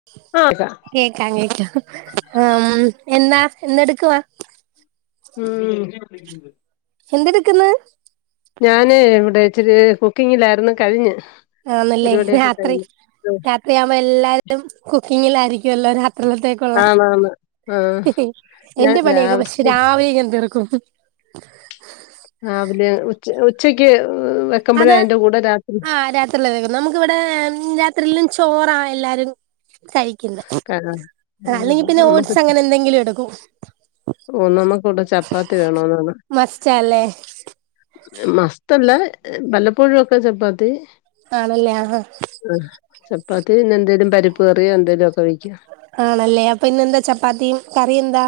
[unintelligible] [unintelligible] കേക്കാം കേക്കാം ഉം എന്നാ എന്തെടുക്കവാ ഉം എന്തെടുക്ക്ന്ന് ഞാന് ഇവിടെ ഇച്ചിരി കുക്കിങ്ങിലാരുന്നു കഴിഞ്ഞ് ആണല്ലേ പരിപാടിയൊക്കെ രാത്രി കഴിഞ്ഞ് രാ ത്രിയാമ്പ എല്ലാരും കുക്കിങ്ങിലാരിക്കുവല്ലോ രാത്രിൽത്തേക്ക് ക്കൊള്ളാം ആണാണ് ആ എന്റെ പണിയൊക്കെ പക്ഷെ രാവിലെ ഞാൻ തീർക്കും രാവിലെ ഉച്ച ഉച്ചക്ക് വെക്കുമ്പഴേ അതിന്റെ കൂടെ രാത്രി ത്ത്ള്ളെ നമുക്കിവിടെ ഉം രാത്രിലും ചോറാ എല്ലാരും കഴി ക്കുന്നെ കാണാ ഉം അല്ലെങ്കി പിന്നെ നമുക്ക് ഓട്സ് അങ്ങനെ എന്തെങ്കിലും എടുക്കും ഓ നമ്മുക്ക് ഇവിടെ ചപ്പാത്തി വേണോന്നാണ് മസ്റ്റാല്ലേ മസ്തല്ല വല്ലപ്പഴുവൊക്കെ ചപ്പാത്തി ആണല്ലേ ആഹാ ആഹ് ചപ്പാത്തി പിന്നെ എന്തെേലും പരിപ്പ് കറിയോ എന്തേലു ഒക്കെ വെയ്ക്കും ആണല്ലേ അപ്പൊ ഇന്നെന്താ ചപ്പാത്തിയും കറിയ എന്താ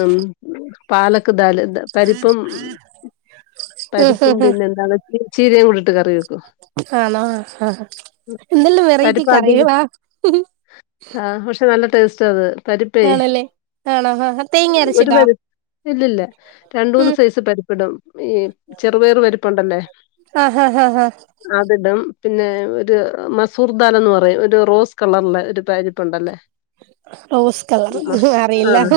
ഉം പാലക്ക് ദാല്ണ്ട് പരിപ്പും ഉം പരിപ്പും ഹും ഹും പിന്നെന്താണ് ചീരയും കൂടെയിട്ട് കറിവെക്കും ആണോ ആഹ് എന്തെല്ലാം വെറൈറ്റി പരിപ്പ് ആദ്യം കറികളാ ആഹ് പക്ഷെ നല്ല ടേസ്റ്റാ അത് പരിപ്പേ ആണല്ലേ ആണോ ആഹാ ഒരു പരി ഇല്ലില്ല രണ്ടൂന്ന് ഉം സൈസ് പരു ഇടും ഈ ചെറുപയർ പരിപ്പുണ്ടല്ലേ ആ ഹാ ഹാ ഹാ അതിടും പിന്നെ ഒരു മസൂർദാലന്ന് പറയും ഒരു റോസ് കളറിലെ ഒരു പാരിപ്പ് ഉണ്ടല്ലേ റോസ്കളറ് ഉംഹും ആ ആഹ്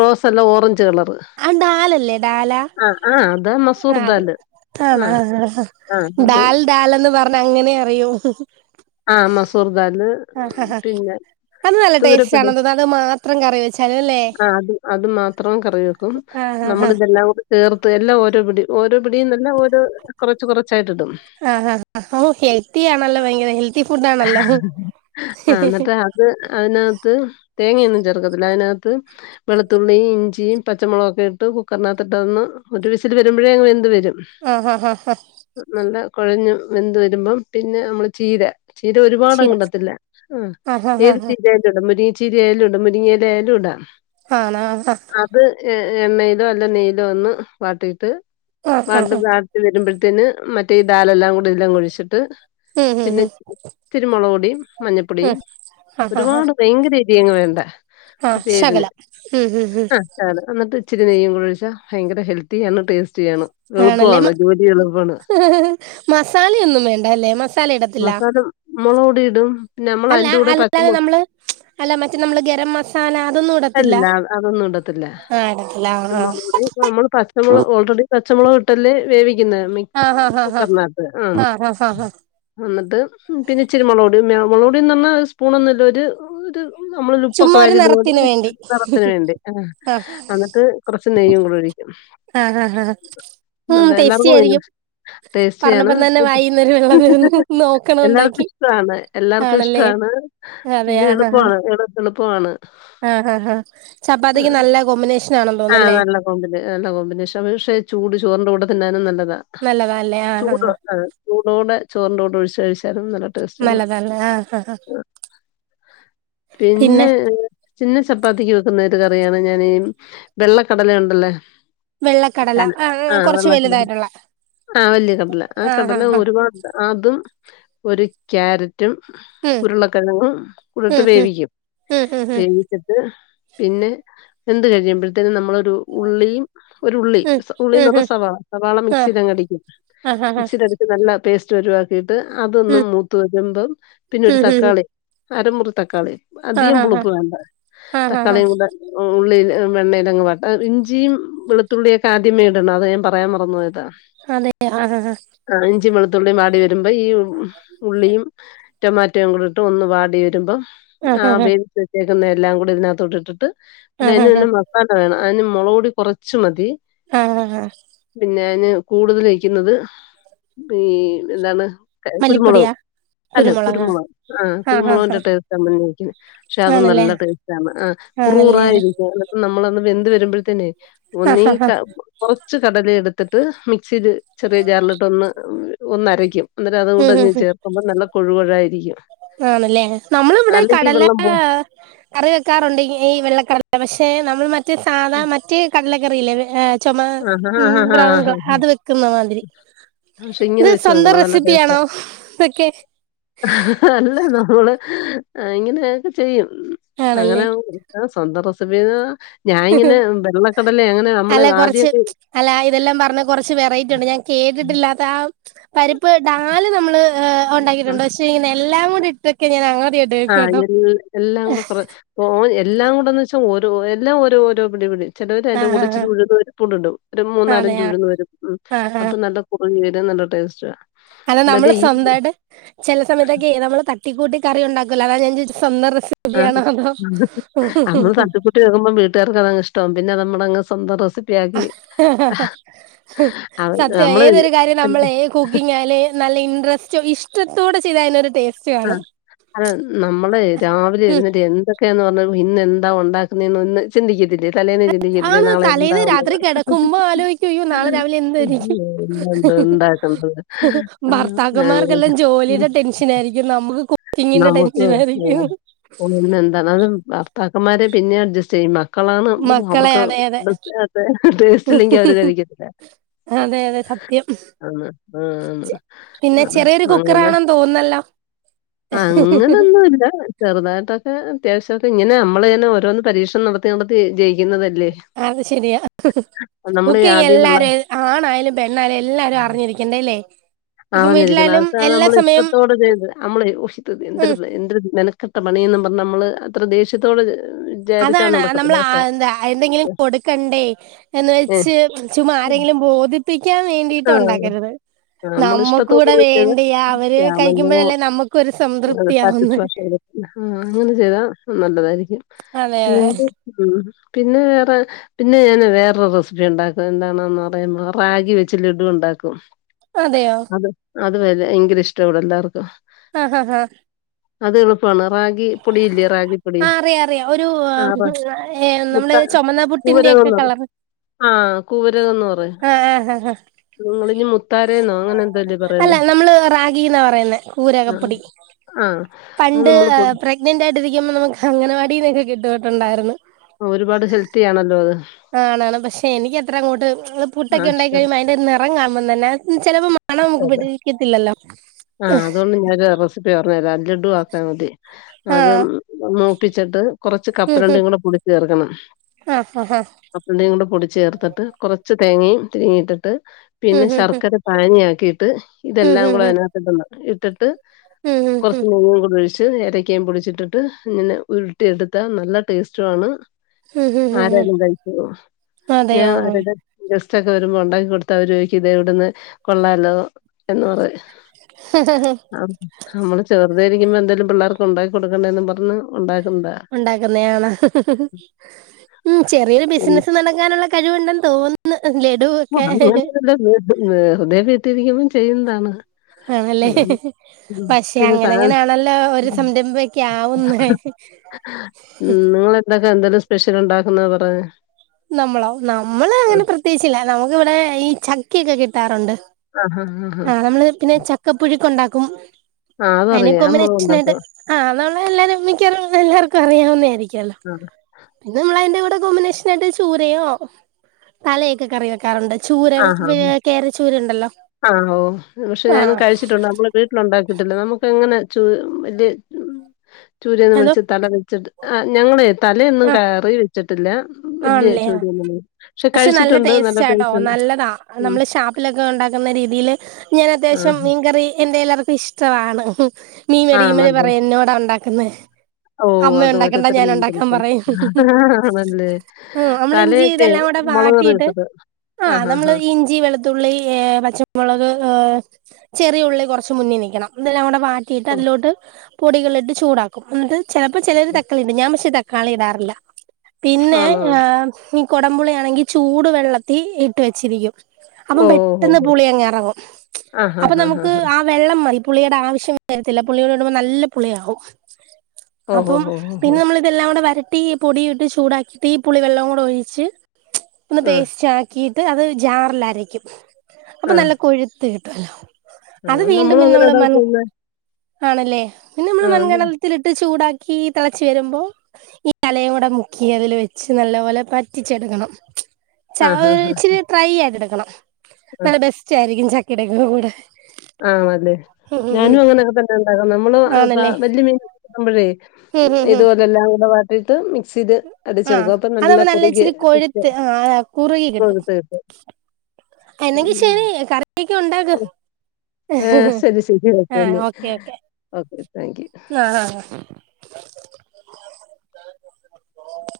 റോസ് അല്ല ഓറഞ്ച് കളറ് ആ ഡാലല്ലേ ഡാല ആഹ് ആഹ് അതാ മസൂർദാല് ആത് ആണോ ആഹ് ആഹ് അത് ഡാൽ ഡാൽന്ന് പറ അങ്ങനെ അറിയോ ആഹ് മസൂർദാല് ഹാ പിന്നെ അത് നല്ല ടേസ്റ്റ് തൊരുപിടി ആണോ തോന്നുന്നു അത് മാത്രം കറി വെച്ചാലും അല്ലേ ആഹ് അത് അത് മാത്രം കറി വെക്കും ആ ഹാ ഹാ നമ്മളിതെല്ലാം കൂടി ചേർത്ത് എല്ലാം ഓരോ പിടി ഓരോ പിടിന്നെല്ല ഓരോ കുറച്ച് കുറച്ചായിട്ട് ഇടും ആഹ് ആ അപ്പം ഹെൽത്തി ആണല്ലോ ഭയങ്കര ഹെൽത്തി ഫുഡ് ആണല്ലോ ആഹ് എന്നിട്ട് അത് അതിനകത്ത് തേങ്ങയൊന്നും ചേർക്കത്തില്ല അതിനകത്ത് വെളുത്തുള്ളിയും ഇഞ്ചിയും പച്ചമുളകൊക്കെ ഇട്ട് കുക്കറിനകത്തിട്ട് അതൊന്ന്‌ ഒരു വിസിൽ വരുമ്പോഴേ അങ്ങ് വെന്ത് വരും ആഹ് ആഹ് ആഹ് ഹാ നല്ല കുഴഞ്ഞു വെന്ത് വരുമ്പം പിന്നെ നമ്മള് ചീര ചീര ഒരുപാട് ശരി അങ്ടത്തില്ല അ ആ ഹാ ഹാ ഏത് ഹാ ചീരെ- ഇടും മുരിങ്ങച്ചീരിയായാലും ഇടും മുരിങ്ങിയിലായാലും ഇടാ. ആണാ ഫസ് അത് എ എണ്ണയിലോ അല്ല നെയ്യിലോ ഒന്ന് വാട്ടിട്ട് ആ വാ- ഹാ ഹാ വെന്ത് വെരുമ്പഴ്ത്തേന് മറ്റേ ഈ ദാലെല്ലാം കൂടി ഇതിലങ്ങ് ഒഴിച്ചിട്ട്. ഉം ഹു ഹു ഇത്തിരിമൊളക് പൊടീം മഞ്ഞപ്പൊടിയും ഒരുപാട് ഭയങ്കര എരിയങ്ങ് വേണ്ട. അ ശകലം ഹ് ഹ് ഹ് ഏറക്കുന്നട്ട് ഇച്ചിരി നെയ്യും കൂടി ഒഴിച്ചാ ഭയങ്ക ഹെൽത്തിയാണ് ടേസ്റ്റ്- യാണ് ആണല്ലേ എളുപ്പവാണ് മ ജോലി എളുപ്പാണ്. മസാലയൊന്നും വേണ്ട അല്ലേ മസ- സാല ഇടത്തില്ല മസാല മുളക്പൊടി ഇടും പിന്നെ നമ്മൾ അല്ല അയിന്റെ കൂടെ അല്ലാതെ പച്ചമു നമ്മള് അല്ല മറ്റേ നമ്മള് ഗരം മസാല അതൊന്നും ഇടത്തില്ല അല്ലല്ല അത് അതൊന്നും ആ ഇടത്തില്ല ആ ആ ന്നമ്മള് പച്ചമുളക് ഓൾറെടി പച്ചമുളക്ട്ടെല്ലെ വേവിക്ക്‌ന്നത് മിക്- ആഹ് ആഹ് ആഹ് ആഹ് കുക്കർനാത്ത് ആഹ ആഹ് ആഹ് ആഹ് ആഹ് എന്ന്ട്ട് പിനെ ഇച്ചിരി മൊളക്പൊടീം മ്യാ മൊളക്പൊടിന്നർഞ്ഞാ ഒര്സ്പൂണൊന്ന് ല്ലൊര് ഒര്- നമ്മളിയിലുപ്പൊക്കെ ചുമ്മാ ഒരു വാരി ഇടുപോലെ നിറത്തിന് വേണ്ടി നെറത്തിന് വേണ്ടി ആ ആഹ് അന്നട്ട് കൊറച്ച് നെയ്യും കൂടി ഒഴിക്കും. അ ഹാ ഹഹ അതെല്ലാർ പോയിനു ടേസ്റ്റിയാണ് പറഞ്ഞപ്പം തന്നെ ഹ് ഹ് വായീന്നൊരു വെള്ളം ഹ് വരുന്നു ഹ് നോക്കണം എല്ലാവർക്കും ഉണ്ടാക്കി ഇഷ്ട്ടാണ് എല്ലാർക്കും ആണല്ലേ ഇഷ്ട്ടാണ് അതെ പിനെ എളുപ്പവാണ് എളു എളുപ്പമാണ്. ആഹ ഹാ ഹാ ചപ്പാത്തിക്ക് നല്ല കോമ്പിനേഷൻ ആണെന്ന് ആഹ് തോന്നുന്നല്ലേ നല്ല കോമ്പിന് നല്ല കോമ്പിനേഷ പക്ഷേ ചൂട് ചോറിന്റെ കൂടെ തിന്നാനും നല്ലതാ. ഹ നല്ലതാല്ലേ ആഹ് ചൂട് ആഹ് ഉണ്ട് ചൂടോടെ ചോറിന്റെ കൂടെ ഒഴിച്ച് കഴിച്ചാലും നല്ല്താ. ട്ടേസ്റ്റാണ് നല്ലതാല്ലേ ആഹ് ആഹ് അ പിന്നെ പിനെ ട്ട് പിനെ ചപ്പാത്തിക്ക് വെക്കുന്ന ഒരു കറിയാണ് ഞാന് വെള്ളക്കടല ഉണ്ടല്ലൊ. വെള്ളക്കടല പട്ടാണ് ആ കൊറച്ച് വെള്ളക്കടല വലുതായിട്ടുള്ള ആ വലിയ കടല ആ കടല ഒരുപാ- അതും ഒരു ക്യാരറ്റ്- റ്റും ഉം ഉരുളക്കെഴങും കൂടെട്ട് ഉം ഉം വേവിക്കും ഉം ഉം പിൻ- എന്ന്ട്ട് പിനെ വെന്ത് കഴിയുമ്പഴ്‌ത്തേനും നമ്മളൊരു ഉള്ളിയും. ഒരു ഉള്ളി ഉം ഉം ഉള്ളിന്ന് ഉം പറഞ്ഞ ഉം സവാള, സവാള ആ മിക്സിലങ്ങടിക്കും ആ ആ ആ മിക്സിലത് ഇത് നല്ല പേസ്റ്റ് പരുവാക്കിട്ട് അതൊന്നു ഉം മൂത്ത് വരുമ്പം പിനെ ഒരു ഉം ഉം ഉം തക്കാളി. അരമുറി തക്കാളി ആ അധികം ആ പുളുപ്പ് വേണ്ട ആ ആ ആ ആ തക്കാളിയും കുടെ ഉ ഉള്ളിലും വെണ്ണേൽ ഇതങ്ങ് വാട്ട ഇഞ്ചിയും വെളുത്തുള്ളിയൊക്കെ ആദ്യമേ ഇടണം അത് ഞാൻ പറയാൻ മറന്നുപോയതാ. അതെ ആ ഹ ഹ ആ ഇഞ്ചി വെളുത്തുള്ളിയും വാടി വരുമ്പോ ഈ ഉ ഉള്ളിയും ടൊമാറ്റോയും കൂടെ ഇട്ട് ഒന്ന് വാടി വരുമ്പം ആ വേവിച് വെ- ചേകുന്ന എല്ലാം കൂടെ ഇതിനകത്തോട്ട് ഇട്ട്ട്ട് ആ പിനെ അയ്നൊന്നും ആ വക് - ബാക്കവേണ അയ്ന് മൊളക് പൊടി കൊറച്ച് മതി. ആ ഹ ഹാ പിനെ ഞാന് കൂടുതല് വെക്കുന്നത് ഈ എന്താണ്. കെ കുരുമുളകും മല്ലിപ്പൊടിയാ അല്ല കുരുമുളകാ കുരുമുളക് ആ ആ ആ കുരുമുളകിന്റെ ട്ടേസ്റ്റാ മുനിനിക്കുന്നെ. പക്ഷെ അത് ആണല്ലേ നല്ല ട്ടേസ്റ്റാണ് ആ ആണല്ലേ കുറുകുറായിരിക്ക നമ്മളൊന്ന് വെന്ത് വെരുമ്പഴ്‌ത്തേനെ ആ ഒന്നീ ആ ആ ക കൊറച്ച് കടല എടുത്തിട്ട് മിക്സിൽ ചെറിയ ജാറലിട്ട് ഒന്ന് ഒന്നരയ്ക്കും എന്നിട്ട് ഉം ഉം അതുകുടങ്ങ് ചേർക്കുമ്പോ നല്ല കൊഴുകുഴായിരിക്കും. ആണ്ല്ലേ നമ്മളിവിടെ കടല പോ കറി വെക്കാറുണ്ട് ഈ വെള്ളക്കടല പക്ഷെ നമ്മൾ മറ്റെ സാധാ മറ്റ് കടലക്കറിയില്ലേ ചൊമാ ആഹാ, ഉം ആഹാ, ബ്രോൺ ആഹാ. ക അത് വെക്കുന്ന മാതിരി പക്ഷെ ഇങ്ങനെ ഇത് വെച്ച് സ്വന്തം നോക്കണം നല്ല ടേസ്റ്റാ. റെസിപ്പിയാണോ ഇതൊക്കെ അല്ല നമ്മള് ഇങ്ങനെയൊക്കെ ചെയ്യും അങ്ങനെ ആണല്ലേ ആഹ് സ്വന്തം റെസിപ്പി ഞാാനിങ്ങനെ വെള്ളക്കടലെ അങ്ങനെ നമ്മള് അല്ല ആദ്യം കുറച്ച് അല്ല ഇതെല്ലാം പറഞ്ഞ കൊറച്ച് വെറൈറ്റി ഉണ്ട് ഞാൻ കേട്ടിട്ടില്ലാത്ത ആഹ് പരിപ്പ് ഡാല് നമ്മൾ് ഉണ്ടാക്കിയിട്ടുണ്ട് പക്ഷേ ഇങ്ങനെ എല്ലാം കൂടി ഇട്ടൊക്കെ ഞാൻ ആദ്യയിട്ടാ ആഹ് എ എല്ലാം കൂടെ കുറ ഓ എല്ലാം കൂടെന്ന് വെച്ചാ ഓരോ എല്ലാം ഓരോ ഓരോ പിടിപടി ചെലവര് ആ അതിന്റെ ആ കൂടെ ഇച്ചിരി ഉഴുന്ന് പരിപ്പുംകൂടെ ഇടും ഒരു ആ അതെ മൂന്നാലഞ്ച് ആ ഉഴുന്ന് വരും ഉം ആ ആ അപ്പം നല്ല [unintelligible] ടേ സ്റ്റാ അല്ല നമ്മൾ സ്വന്തയിട്ട് ചെല സമയത്തൊക്കെ നമ്മള് തട്ടിക്കൂട്ടി കറി ഉണ്ടാക്കല്ലോ അതാ ഞാൻ ചോദിച്ച സ്വന്ത റെ റെസിപ്പി ആഹ് യാണോന്ന് ട്ട് വെുകുമ്പോ വീട്ടുകാർക്ക് അത് ഇഷ്ടം ആവും പിന്നെ നമ്മൾ അത് സ്വന്തം റെസി അവ സത്യം നമ്മള് ഏതൊരു കാര്യം നമ്മള കുക്കിംഗ് ആയാൽ ഏത് നല്ല ഇൻട്രസ്റ്റോ ഇഷ്ടത്തോടെ ചെയ്ത അതിനൊരു ടേസ്റ്റ് ആ കാണും ഹ് അല്ല നമ്മള് രാവിലെ ഉം എഴുന്നേറ്റു എന്ത ക്കെ പറഞ്ഞാ ഇന്നെന്താ ഉണ്ടാക്കുന്നന്ന് ഒന്ന് ചിന്തിക്കത്തില്ലേ തലേന്ന് ചിന്തിക്കത്തില്ല ആണ് നാളെ എന്താ തലേന്ന് ഇ രാത്രി കിടക്കുമ്പോ ആലോചിക്കും അയ്യോ നാളെ രാവിലെ എന്തായിരിക്കും ണ്ടാക്ക അ [unintelligible] ക്ക യിരിക്കും നമുക്ക് കുക്കിങ്ങിന്റെ ടെൻഷൻായിരിക്കും ആഹ് എന്താണ് അത് ഭർത്താക്കന്മാരെ പിന്നെ അഡ്ജസ്റ്റ് ചെയ്യം മ മക്കളാണ് മക്കളെ അവർക്ക് അതെ അതെ ടേസ്റ്റ് ഇല്ലെങ്കി അവര് കഴിക്കത്തില്ല അതെ അതെ സത്യം ആഹ് ആഹ് ആഹ് ആഹ് അങ്ങനെ തോന്നല്ല അങ്ങനൊന്നും ഇല്ല ചെറുതായിട്ടൊക്കെ അത്യാവശ്യൊക്കെ ഇങ്ങനെ നമ്മള് തന്നെ ഓരോന്ന് പരീക്ഷണം നടത്തി കൊണ്ട് ജയിക്കുന്നതല്ലേ അത് ശരിയ നമ്മൾ കുക്കിംഗ ആദ്യം എല്ലാരെ ആണായാലും പെണ്ണായാലും എല്ലാരും അറിഞ്ഞിരിക്കേണ്ടേ അല്ലേ ഇപ്പം അറിഞ്ഞിരിക്കണം വീട്ടിലായാലും അക്ക എല്ലാ നമ്മള് സമയം ഇഷ്ടത്തോടെ ചെയ്തത് നമ്മള് ഊഷ് യെന്തർ ഉം ഇതു യെന്തോരു ഇതു കട്ട പണിയും പറഞ്ഞ നമ്മള് അത്ര ദേഷ്യത്തോടെ വിചാരിച്ചാ അതാണ് നമ്മൾ നടക്കത്തില്ല കേട്ടോ. എന്താ എന്തെങ്കിലും കൊടുക്കണ്ടേ എന്ന് ഏഹ്. വെച്ച് ചുമ്മ ആരെങ്കിലും ബോധിപ്പിക്കാൻ വേണ്ടിട്ട് ആ ഉണ്ടാക്കരുത് നമ്മള് നമ്മക്കു ടെ ഇഷ്ടത്തോടുകൂടി ചെയ്താ വേണ്ടിയ അവര് ചെയ്യാമല്ലോ കഴിക്കുമ്പോഴല്ലേ നമ്മുക്കും ഒരു സംതൃപ്തിയാവുന്നെ ആഹങ അങ്ങനെ ചെയ്താ നല്ലതായിരിക്കും അതെ അതെ പിന്നെ ഉം പിന്നെ വേറെ പിന്നെ ഞാന് വേറൊരു റെസിപ്പി ഉണ്ടാക്കും എന്താണന്ന് പറയുമ്പോ റാഗി വെച്ച് ലഡു ഉണ്ടാക്കും അതെയോ അത് അത് വല ഭയങ്കര ഇഷ്ട ഇവിടെ എല്ലാർക്കും ആഹ് അഹ് ആഹ് അത് എളുപ്പമാണ് രാഗ്ഗി പൊടിയില്ലേ റാഗി ആഹ് അറിയ അറിയാം ഒരു നമ്മള് മുത്താ ചൊമന്ന പുട്ടിന്റെയൊക്കെ കളർ ആഹ് കൂവരകന്ന് പറയും ആഹ് ആഹ് ആഹ് നിങ്ങള്ഞ്ഞ് അല്ല നമ്മള് റാഗിന്നാ പറയുന്ന ആഹ് കൂരകപ്പൊടി ആഹ് അത് പണ്ട് നമ്മള പ്രഗ്നന്റ് ആയിട്ടിരിക്കുമ്പം നമുക്ക് അങ്ങനവാടീന്നൊക്കെ കിട്ടിയിട്ടുണ്ടായിരുന്നു അഹ് ഒരുപാട് ഹെൽത്തി ആണല്ലോ അഹ് ആണാണ് പക്ഷെ എനിക്ക് അത്ര അങ്ങോട്ട് ആഹ് പുട്ടൊക്കെ ഇഷ്ട ഇണ്ടാക്കി കഴിയുമ്പോ അതിന്റെ നിറം കാണുമ്പം തന്നെ ചേലെപ്പം മ മണം നമുക്ക് ഇഷ്ടല്ലേ പിടിക്കത്തില്ലല്ലോ ആഹ് അതുകൊണ്ട് ഞാനൊരു റെസിപ്പി പറഞ്ഞ് തെരാ ലഡു ആക്ക്യാ മതി അതും ആഹ് അഹ് മൂപ്പിച്ചിട്ട് കൊറച്ച് ഉം കപ്പലണ്ടി ഉം കൂടെ പൊടിച്ച് ചേർക്കണം ആഹ് ഹ ഹ അ അണ്ടിയും കൂടെ പൊടിച്ച് ചേർത്തിട്ട് കുറച്ച് തേങ്ങയും തിരിമ്മി ഇട്ട്ട്ട് ഉം പിന്നെ ഉം ശർക്കര പാനി ആക്കിയിട്ട് ഉം ഇതെല്ലാം ഉം കൂടെ ഉം അയ്നകത്ത് ഇടണം ഇട്ട്ട്ട് ഉം ഉം ഉം ഉം കൊറച്ച് നെയ്യും കൂടെ ഒഴി ച്ച് ഏലക്കയും പൊടിച്ചിട്ട്ട്ട് ഇങ്ങനെ ഉരുട്ടി എടുത്താ നല്ല ടേസ്റ്റുവാണ് ഉം ഉം ഉം ഉം ആരായാലും കഴിച്ചു പോകും ഞാൻ അതെയോ മറ്റേ ഗെ ഗെസ്റ്റ് ഒക്കെ വരുമ്പോ ഒണ്ടാക്കി കൊടുത്ത അവര് ചോയ്ക്കും ഇത് എവ്ട്ന്ന് കൊള്ളാലോ എന്ന് പറയും അട് [unintelligible] അമ്മള് ചെറുതായിരിക്കുമ്പോ എന്തേലും പിള്ളാർക്ക് ഉണ്ടാക്കി കൊടുക്കണ്ടേന്നും പർഞ്ഞ് ഉണ്ടാക്കുന്നതാ ഉണ്ടാക്കുന്നയാണ് ഉം ചെറിയൊരു ബിസിനസ് നടക്കാനുള്ള കഴിവുണ്ടെന്ന് തോന്നു ന്ന് ലഡു ഒക്കെ ത് വെറുതെ വീട്ടില് ഇരിക്കുമ്പം ചെയ്യുന്നതാണ് ആന്നല്ലേ അതാണ് ഉം പക്ഷെ പിന്നെ അങ്ങനെ താ അങ്ങനെയാണല്ലോ ഒരു സംരംഭം ഒക്കെ ആവുന്ന് ഉം നിങ്ങെന്തൊക്കെ എന്തേലും സ്പെഷ്യൽ ഉണ്ടാക്കുന്നത് പറഞ്ഞേ നമ്മളോ നമ്മള് അങ്ങനെ പ്രത്യേകിച്ചില്ല ഞങ്ങക്ക് ഇവിടെ ഈ ചക്കയൊക്കെ കിട്ടാറൊണ്ട് ആഹ് ഹാ ഹ് ഹ് പിന്നെ ചക്കപ്പുഴുക്ക്‌ ഉണ്ടാക്കും ആഹ് അയ്ന് അതറിയാം നമ്മള് കൊമ്പിനേഷ്നായിട്ട് ഉണ്ടാക്കും ആഹ് അത് ഉള്ളെ എല്ലാരും മിക്കവാറും എല്ലാർക്കും അറിയാവുന്നെ ആയിരിക്കും അല്ലോ ആണ് പിന്നെ നമ്മൾ അയ്ന്റെ കൂടെ കോമ്പിനേഷനായിട്ട് ചൂരയോ തലയൊക്കെ കറിവെ ക്കാറുണ്ട് ചൂര ആഹ് ആഹ് വേ കേര ചൂര ഇണ്ടല്ലോ ആഹ് വീട്ട്ല് ഉണ്ടാക്കിയിട്ടില്ല നമുക്ക് അങ്ങനെ ചൂ വല്യെ ചൂരയൊന്ന് അതോ മേടിച്ച് തല വെച്ച്ട്ട് ആഹ് ഞങ്ങളെയ് തലയൊന്നും ആ കറി വെച്ച്ട്ട്ല്ല വല്ല്യെ ആണല്ലേ ആ ചൊടിഉള്ള മീൻ ക്ഷെ പക്ഷെ കഴിച്ചിട്ടുണ്ട് നല്ല ടേസ്റ്റാട്ടോ ടേസ്റ്റ് ഉണ്ട് ആഹ് നല്ലതാ നമ്മള് ഷാപ്പിലൊക്കെ ഉണ്ടാക്കുന്ന രീതിയില് ഞാൻ അത്യാവശ്യം മീൻകറി എന്റെ എല്ലാവർക്കും ഇഷ് ടവാണ് മീൻ ആ വേടിക്കുംമ്പയെ ആണല്ലേ പറയും എന്നോടാ ഉണ്ടാക്കെന്ന് ഓ അമ്മയുണ്ടാക്കണ്ട ഞാനു ഉണ്ടാക്കാം പറയും അഹ് ഹാ അതെന്ന് പറഞ്ഞെ ഓഹ് നമ്മള് ഇഞ്ചി ഇതെല്ലാം കൂടെ മുളക് കറി വാട്ടിയിട്ട് വെച്ചത് ആ ആഹ് ഹാ നമ്മള് ഹാ ഇഞ്ച് ഞ്ചി, വെളുത്തുള്ളി, പച്ചമുളക്, എഹ് ചെറിയഉള്ളി കൊറച്ച് മുന്നിനിക്കണം ഇതെല്ലാം കൂടെ വാ ട്ടിയിട്ട് അതിലോട്ട് പൊടികള്ട്ട് ചൂടാകും എന്ന്ട്ട് ചെലപ്പോ ചെലോര് ഓക്കെ തക്കളിടും ഞാ പക്ഷെ ത ക്കാളി ഇടാറില്ല പിന്നെ ആണോ ഏഹ് ഇഞ്ഞി കൊടംമ്പുളി ആയാണെങ്കി ചൂട് വെള്ളത്തി ഇട്ട് വെച്ചിരിക്കും അപ്പം ഓ ഹോ പെട്ടന്ന് ഹോ പുളി അങ്ങ് എറങ്ങും ആ ഹാ അപ്പൊ ഹാ ഹാ നമുക്ക് ഹാ ആ വെള്ളംമതി പുളിയ്ടെ ആവശ്യം വരത്തില്ല പുളിയും കൂടെ ഇടുമ്പം നല്ല പുളിയാവും ഓ ഹോ അപ്പം ഹോ ഹോ ഹോ പിന്നെ ഞമ്മ്ള് ഇതെല്ലാം കുടെ വരട്ടി പൊടിയും ഇട്ട് ചൂടാക്കിട്ട് ഈ പുളി വെള്ളംകൂടെ ഒഴിച്ച് ഒന്ന് പേസ്റ്റ് ആ ക്കിയിട്ട് അത് ജാറ്ല് അരക്കും അപ്പൊ ആ നല്ല കൊഴുത്ത് കിട്ടുവല്ലോ ആ അത് വീണ്ടും നമ്മളും അങ്ങനെ ഉണ്ടാക്കുന്നത് [unintelligible] ആണല്ലേ പിന്നെ നമ്മള് ആ മൺകലൽ ത്തിലിട്ട് ചൂടാക്കി തിളച്ചരുമ്പോ ഈ ത ലങ്കുട ക്കി അതില് വെച്ച് നല്ലപോലെ പറ്റിച്ചെടുക്കണം ആ ചൗ ഹാ ഹാ ഇച്ചരി ട്രൈയായിട്ടെടുക്കണം നല്ല ബെസ്റ്റായിരിക്കും ചക്കടെക്ക കൂടെ ആണല്ലെ ഉം ഉം ഞാനും ഉം അങ്ങനെയൊക്കെ തന്നെ ഇണ്ടാകുന്നോ നമ്മള് ആണല്ലേ വല്യ മീനാക്കുമ്പോഴേ ഉം ഉം ഉം ഇതുപോലെല്ലാം കൂടെ വാട്ടിട്ട് മിക്സില് അഹ് അതമ്പം നല്ല ഇച്ചിരി കൊഴുത്ത് അഹ് കുറുകി കിട്ടും എന്നെങ്കി ശെരി ഉം കറിയൊക്കെ ണ്ടാക്ക്‌ ഏഹ് ശരി ശരി ഓക്കെ ആഹ് എന്നാ ഓക്കെയോ ക്കെ ഓക്കെ താങ്ക്.. യു. അഹ് ആഹ്